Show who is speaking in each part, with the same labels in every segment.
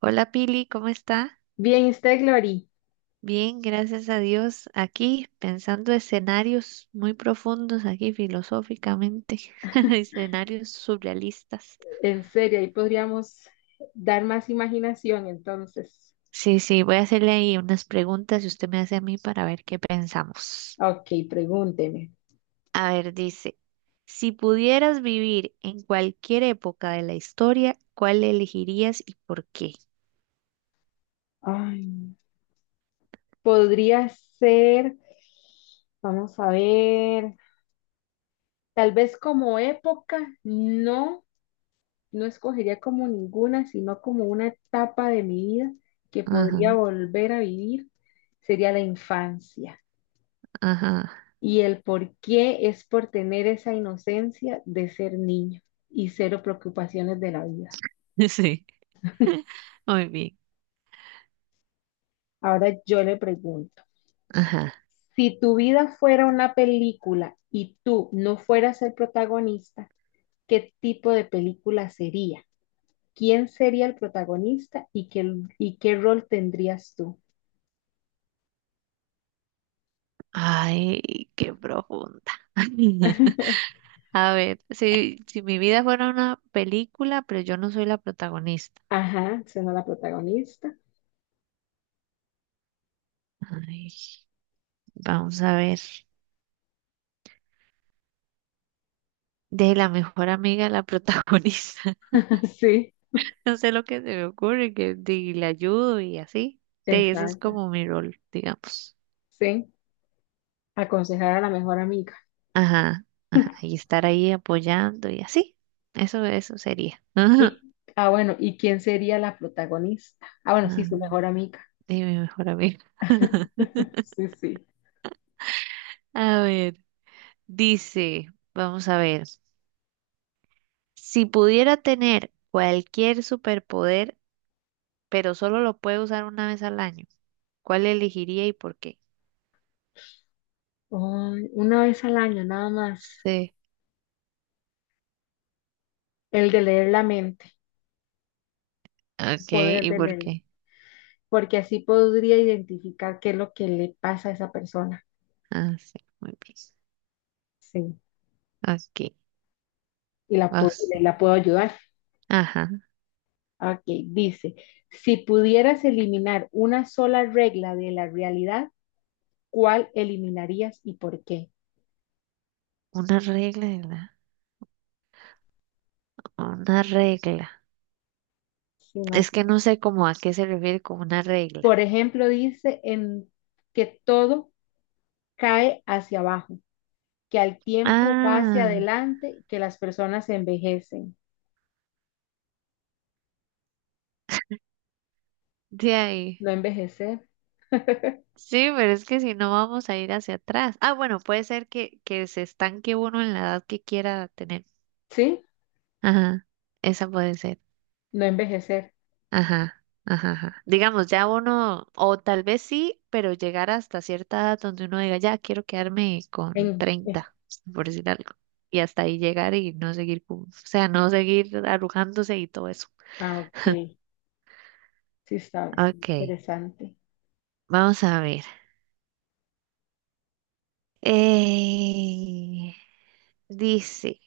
Speaker 1: Hola Pili, ¿cómo está?
Speaker 2: Bien, usted, Glory,
Speaker 1: Bien, gracias a Dios. Aquí pensando escenarios muy profundos, aquí filosóficamente, escenarios surrealistas.
Speaker 2: en serio, ahí podríamos dar más imaginación, entonces.
Speaker 1: Sí, voy a hacerle ahí unas preguntas y usted me hace a mí para ver qué pensamos.
Speaker 2: Ok, pregúnteme.
Speaker 1: A ver, dice, si pudieras vivir en cualquier época de la historia, ¿cuál elegirías y por qué?
Speaker 2: Ay, podría ser, vamos a ver, tal vez como época, no, no escogería como ninguna, sino como una etapa de mi vida que
Speaker 1: Ajá,
Speaker 2: podría volver a vivir, sería la infancia.
Speaker 1: ajá.
Speaker 2: Y el por qué es por tener esa inocencia de ser niño y cero preocupaciones de la vida.
Speaker 1: Sí, muy bien.
Speaker 2: Ahora yo le pregunto,
Speaker 1: Ajá.
Speaker 2: si tu vida fuera una película y tú no fueras el protagonista, ¿qué tipo de película sería? ¿Quién sería el protagonista y qué rol tendrías tú?
Speaker 1: Ay, qué profunda. A ver, si mi vida fuera una película, pero yo no soy la protagonista.
Speaker 2: Ajá, siendo la protagonista.
Speaker 1: Ay, vamos a ver. De la mejor amiga de la protagonista.
Speaker 2: Sí,
Speaker 1: No sé lo que se me ocurre, le ayudo y así. De eso es
Speaker 2: exacto.
Speaker 1: como mi rol, digamos.
Speaker 2: Sí, aconsejar a la mejor amiga.
Speaker 1: Ajá, ajá. Y estar ahí apoyando y así. Eso sería. Ajá.
Speaker 2: Bueno, ¿y quién sería la protagonista? Ah, bueno, sí, su
Speaker 1: Ah,
Speaker 2: mejor amiga.
Speaker 1: de mi mejor amiga.
Speaker 2: Sí, sí.
Speaker 1: A ver, dice, vamos a ver. Si pudiera tener cualquier superpoder, pero solo lo puede usar una vez al año. ¿Cuál elegiría y por qué?
Speaker 2: Una vez al año, nada más.
Speaker 1: Sí.
Speaker 2: El de leer la mente,
Speaker 1: Ok,
Speaker 2: poder
Speaker 1: ¿y
Speaker 2: de
Speaker 1: por
Speaker 2: él,
Speaker 1: qué?
Speaker 2: porque así podría identificar qué es lo que le pasa a esa persona.
Speaker 1: Ah, sí, muy bien.
Speaker 2: Sí,
Speaker 1: Ok,
Speaker 2: y
Speaker 1: vamos.
Speaker 2: la puedo ayudar.
Speaker 1: Ajá,
Speaker 2: Ok, dice, si pudieras eliminar una sola regla de la realidad, ¿cuál eliminarías y por qué?
Speaker 1: una regla, una regla.
Speaker 2: Sí, no.
Speaker 1: Es que no sé cómo a qué se refiere con una regla.
Speaker 2: Por ejemplo, dice en que todo cae hacia abajo, que al tiempo va hacia
Speaker 1: Ah,
Speaker 2: adelante, que las personas envejecen.
Speaker 1: de ahí.
Speaker 2: No envejecer,
Speaker 1: Sí, pero es que si no vamos a ir hacia atrás. Ah, bueno, puede ser que se estanque uno en la edad que quiera tener.
Speaker 2: ¿sí?
Speaker 1: Ajá, esa puede ser.
Speaker 2: No envejecer.
Speaker 1: Ajá, ajá, ajá. Digamos, ya uno, o tal vez sí, pero llegar hasta cierta edad donde uno diga, ya quiero quedarme con
Speaker 2: En, eh,
Speaker 1: 30 por decir algo. Y hasta ahí llegar y no seguir, o sea, no seguir arrugándose y todo eso.
Speaker 2: ah, ok. Sí, sabes,
Speaker 1: Ok,
Speaker 2: interesante.
Speaker 1: vamos a ver. Eh, dice,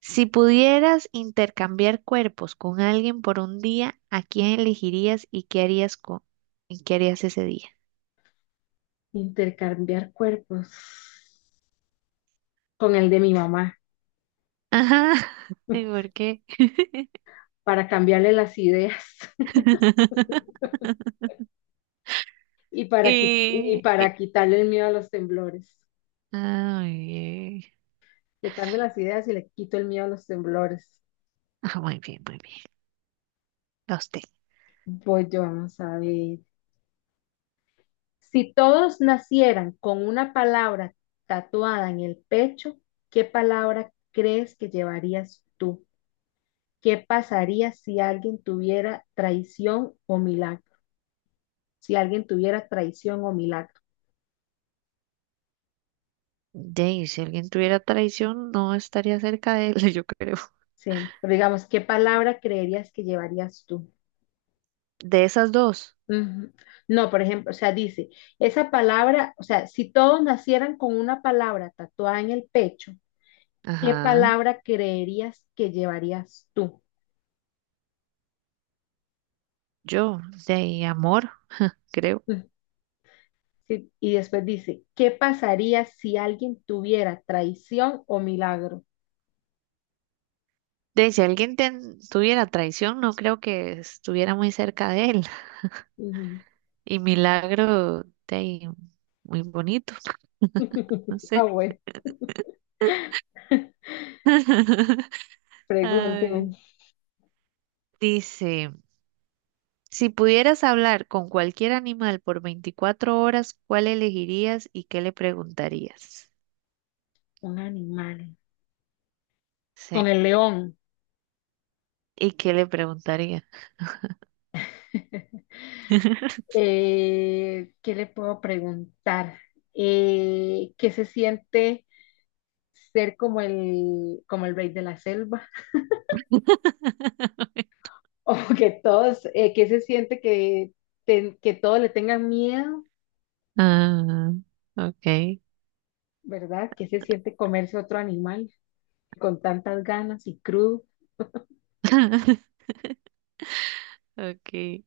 Speaker 1: si pudieras intercambiar cuerpos con alguien por un día, ¿a quién elegirías y qué harías y qué harías ese día?
Speaker 2: Intercambiar cuerpos con el de mi mamá
Speaker 1: Ajá, ¿y por qué?
Speaker 2: para cambiarle las ideas y para, qui- y
Speaker 1: Y, y-
Speaker 2: para quitarle el miedo a los temblores.
Speaker 1: ah, muy bien.
Speaker 2: Le cambio las ideas y le quito el miedo a los temblores.
Speaker 1: Ah, muy bien, muy bien. A usted.
Speaker 2: Voy yo, vamos a ver. Si todos nacieran con una palabra tatuada en el pecho, ¿qué palabra crees que llevarías tú? ¿Qué pasaría si alguien tuviera traición o milagro? Si alguien tuviera traición o milagro.
Speaker 1: Dey, si alguien tuviera traición, no estaría cerca de él, yo creo.
Speaker 2: Sí. Pero digamos, ¿qué palabra creerías que llevarías tú?
Speaker 1: De esas dos.
Speaker 2: Ujú. No, por ejemplo, o sea, dice, esa palabra, o sea, si todos nacieran con una palabra tatuada en el pecho, ¿qué
Speaker 1: Ajá.
Speaker 2: palabra creerías que llevarías tú?
Speaker 1: Yo, de amor, creo.
Speaker 2: Ujú. Sí. Y después dice, ¿qué pasaría si alguien tuviera traición o milagro?
Speaker 1: De si alguien tuviera traición, no creo que estuviera muy cerca de él.
Speaker 2: Ujú.
Speaker 1: Y milagro, de muy bonito, no
Speaker 2: Ah,
Speaker 1: sé.
Speaker 2: bueno,
Speaker 1: Ay.
Speaker 2: pregúnteme.
Speaker 1: Dice. Si pudieras hablar con cualquier animal por 24 horas, ¿cuál elegirías y qué le preguntarías?
Speaker 2: Un animal. Con
Speaker 1: Sí,
Speaker 2: el león.
Speaker 1: ¿y qué le preguntaría?
Speaker 2: ¿Qué le puedo preguntar? ¿Qué se siente ser como como el rey de la selva? O que todos, ¿qué se siente que todos le tengan miedo,
Speaker 1: Ah, ok.
Speaker 2: ¿verdad? ¿Qué se siente comerse otro animal con tantas ganas y crudo?
Speaker 1: Ok.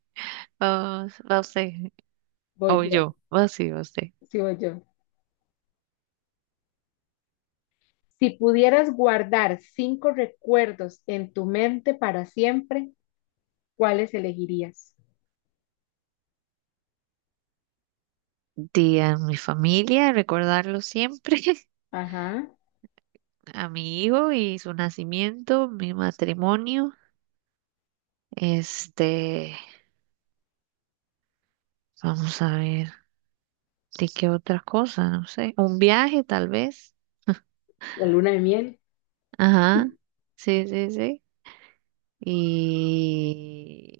Speaker 1: Vamos, va usted.
Speaker 2: Voy
Speaker 1: O
Speaker 2: yo,
Speaker 1: yo. Va sí, va usted.
Speaker 2: sí voy yo. Si pudieras guardar cinco recuerdos en tu mente para siempre, ¿cuáles elegirías?
Speaker 1: Di a mi familia, recordarlo siempre.
Speaker 2: Ajá,
Speaker 1: A mi hijo y su nacimiento, mi matrimonio. Este, vamos a ver. ¿De qué otra cosa? No sé. Un viaje, tal vez.
Speaker 2: la luna de miel.
Speaker 1: Ajá. Sí. Y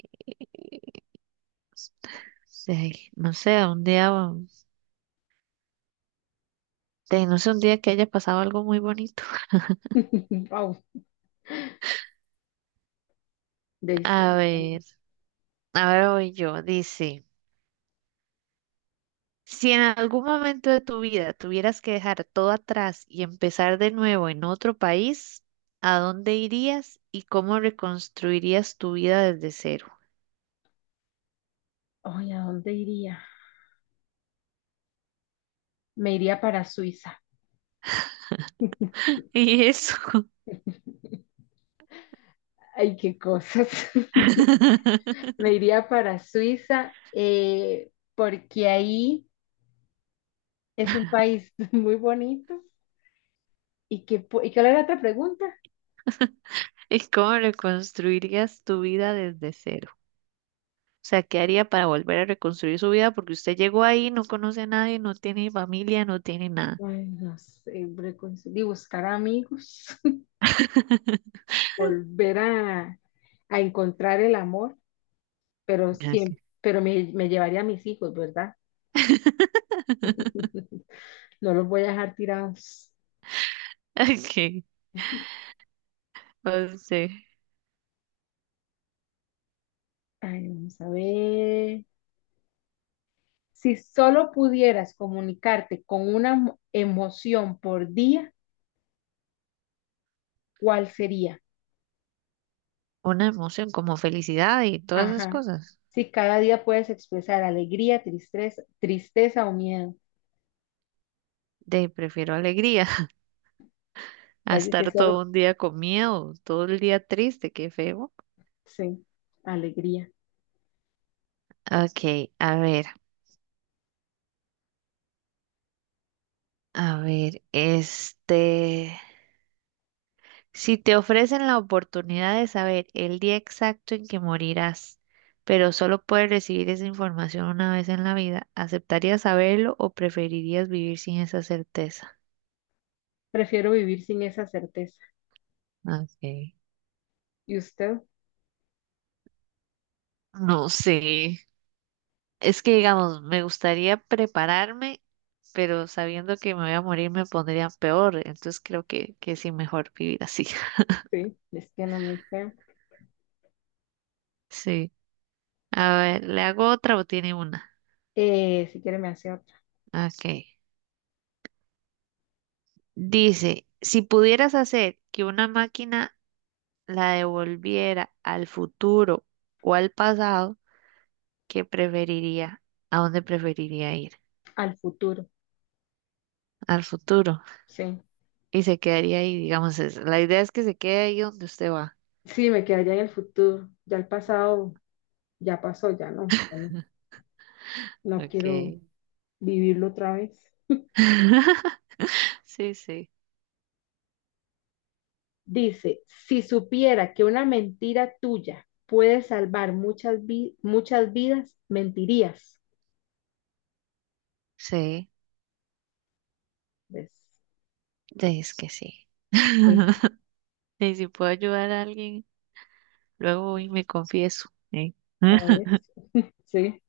Speaker 1: sí, no sé, a un día, no sé, un día que haya pasado algo muy bonito.
Speaker 2: Wow. De
Speaker 1: A
Speaker 2: Suiza.
Speaker 1: ver, a ver, hoy yo, dice, si en algún momento de tu vida tuvieras que dejar todo atrás y empezar de nuevo en otro país, ¿a dónde irías y cómo reconstruirías tu vida desde cero?
Speaker 2: Ay, ¿a dónde iría? Me iría para Suiza.
Speaker 1: Y eso.
Speaker 2: Ay, qué cosas. Me iría para Suiza, porque ahí es un país muy bonito. ¿Y cuál era la otra pregunta?
Speaker 1: ¿Y cómo reconstruirías tu vida desde cero? O sea, ¿qué haría para volver a reconstruir su vida? Porque usted llegó ahí, no conoce a nadie, no tiene familia, no tiene nada.
Speaker 2: Ay, no sé, y buscar amigos, volver a, a encontrar el amor, pero
Speaker 1: Ok,
Speaker 2: siempre, pero me llevaría a mis hijos, ¿verdad? No los voy a dejar tirados.
Speaker 1: ok, no sé.
Speaker 2: Ay, vamos a ver. Si solo pudieras comunicarte con una emoción por día, ¿cuál sería?
Speaker 1: Una emoción como felicidad y todas esas
Speaker 2: Ajá.
Speaker 1: cosas.
Speaker 2: Si cada día puedes expresar alegría, tristeza o miedo.
Speaker 1: De prefiero alegría a
Speaker 2: Tal vez si
Speaker 1: estar todo
Speaker 2: solo,
Speaker 1: un día con miedo, todo el día triste, qué feo.
Speaker 2: sí, alegría.
Speaker 1: Ok, a ver, este. Si te ofrecen la oportunidad de saber el día exacto en que morirás, pero solo puedes recibir esa información una vez en la vida, ¿aceptarías saberlo o preferirías vivir sin esa certeza?
Speaker 2: Prefiero vivir sin esa certeza.
Speaker 1: Ok.
Speaker 2: ¿Y usted?
Speaker 1: No sé. Es que, digamos, me gustaría prepararme, pero sabiendo que me voy a morir me pondría peor. Entonces creo que sí, mejor vivir así.
Speaker 2: Sí, es que no me creo.
Speaker 1: Sí. A ver, ¿le hago otra o tiene una?
Speaker 2: Si quiere me hace otra.
Speaker 1: Ok. Dice, si pudieras hacer que una máquina la devolviera al futuro o al pasado, ¿qué preferiría? ¿A dónde preferiría ir?
Speaker 2: Al futuro,
Speaker 1: Al futuro.
Speaker 2: sí.
Speaker 1: Y se quedaría ahí, digamos, la idea es que se quede ahí donde usted va.
Speaker 2: Sí, me quedaría en el futuro. Ya el pasado, ya pasó, ya no, no quiero
Speaker 1: Ok.
Speaker 2: vivirlo otra vez.
Speaker 1: Sí, sí.
Speaker 2: Dice, si supiera que una mentira tuya puede salvar muchas vidas, mentirías.
Speaker 1: Sí,
Speaker 2: ¿Ves?
Speaker 1: es que sí.
Speaker 2: Sí,
Speaker 1: Y si puedo ayudar a alguien, luego voy y me confieso. ¿Eh?
Speaker 2: a ver, sí.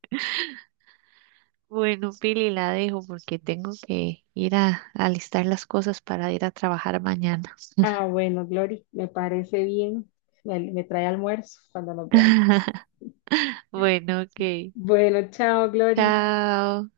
Speaker 1: Bueno, Pili, la dejo porque tengo que ir a alistar las cosas para ir a trabajar mañana.
Speaker 2: Ah, bueno, Glory, me parece bien. Me trae almuerzo cuando nos veamos.
Speaker 1: Bueno, ok.
Speaker 2: Bueno, chao, Glory.
Speaker 1: Chao.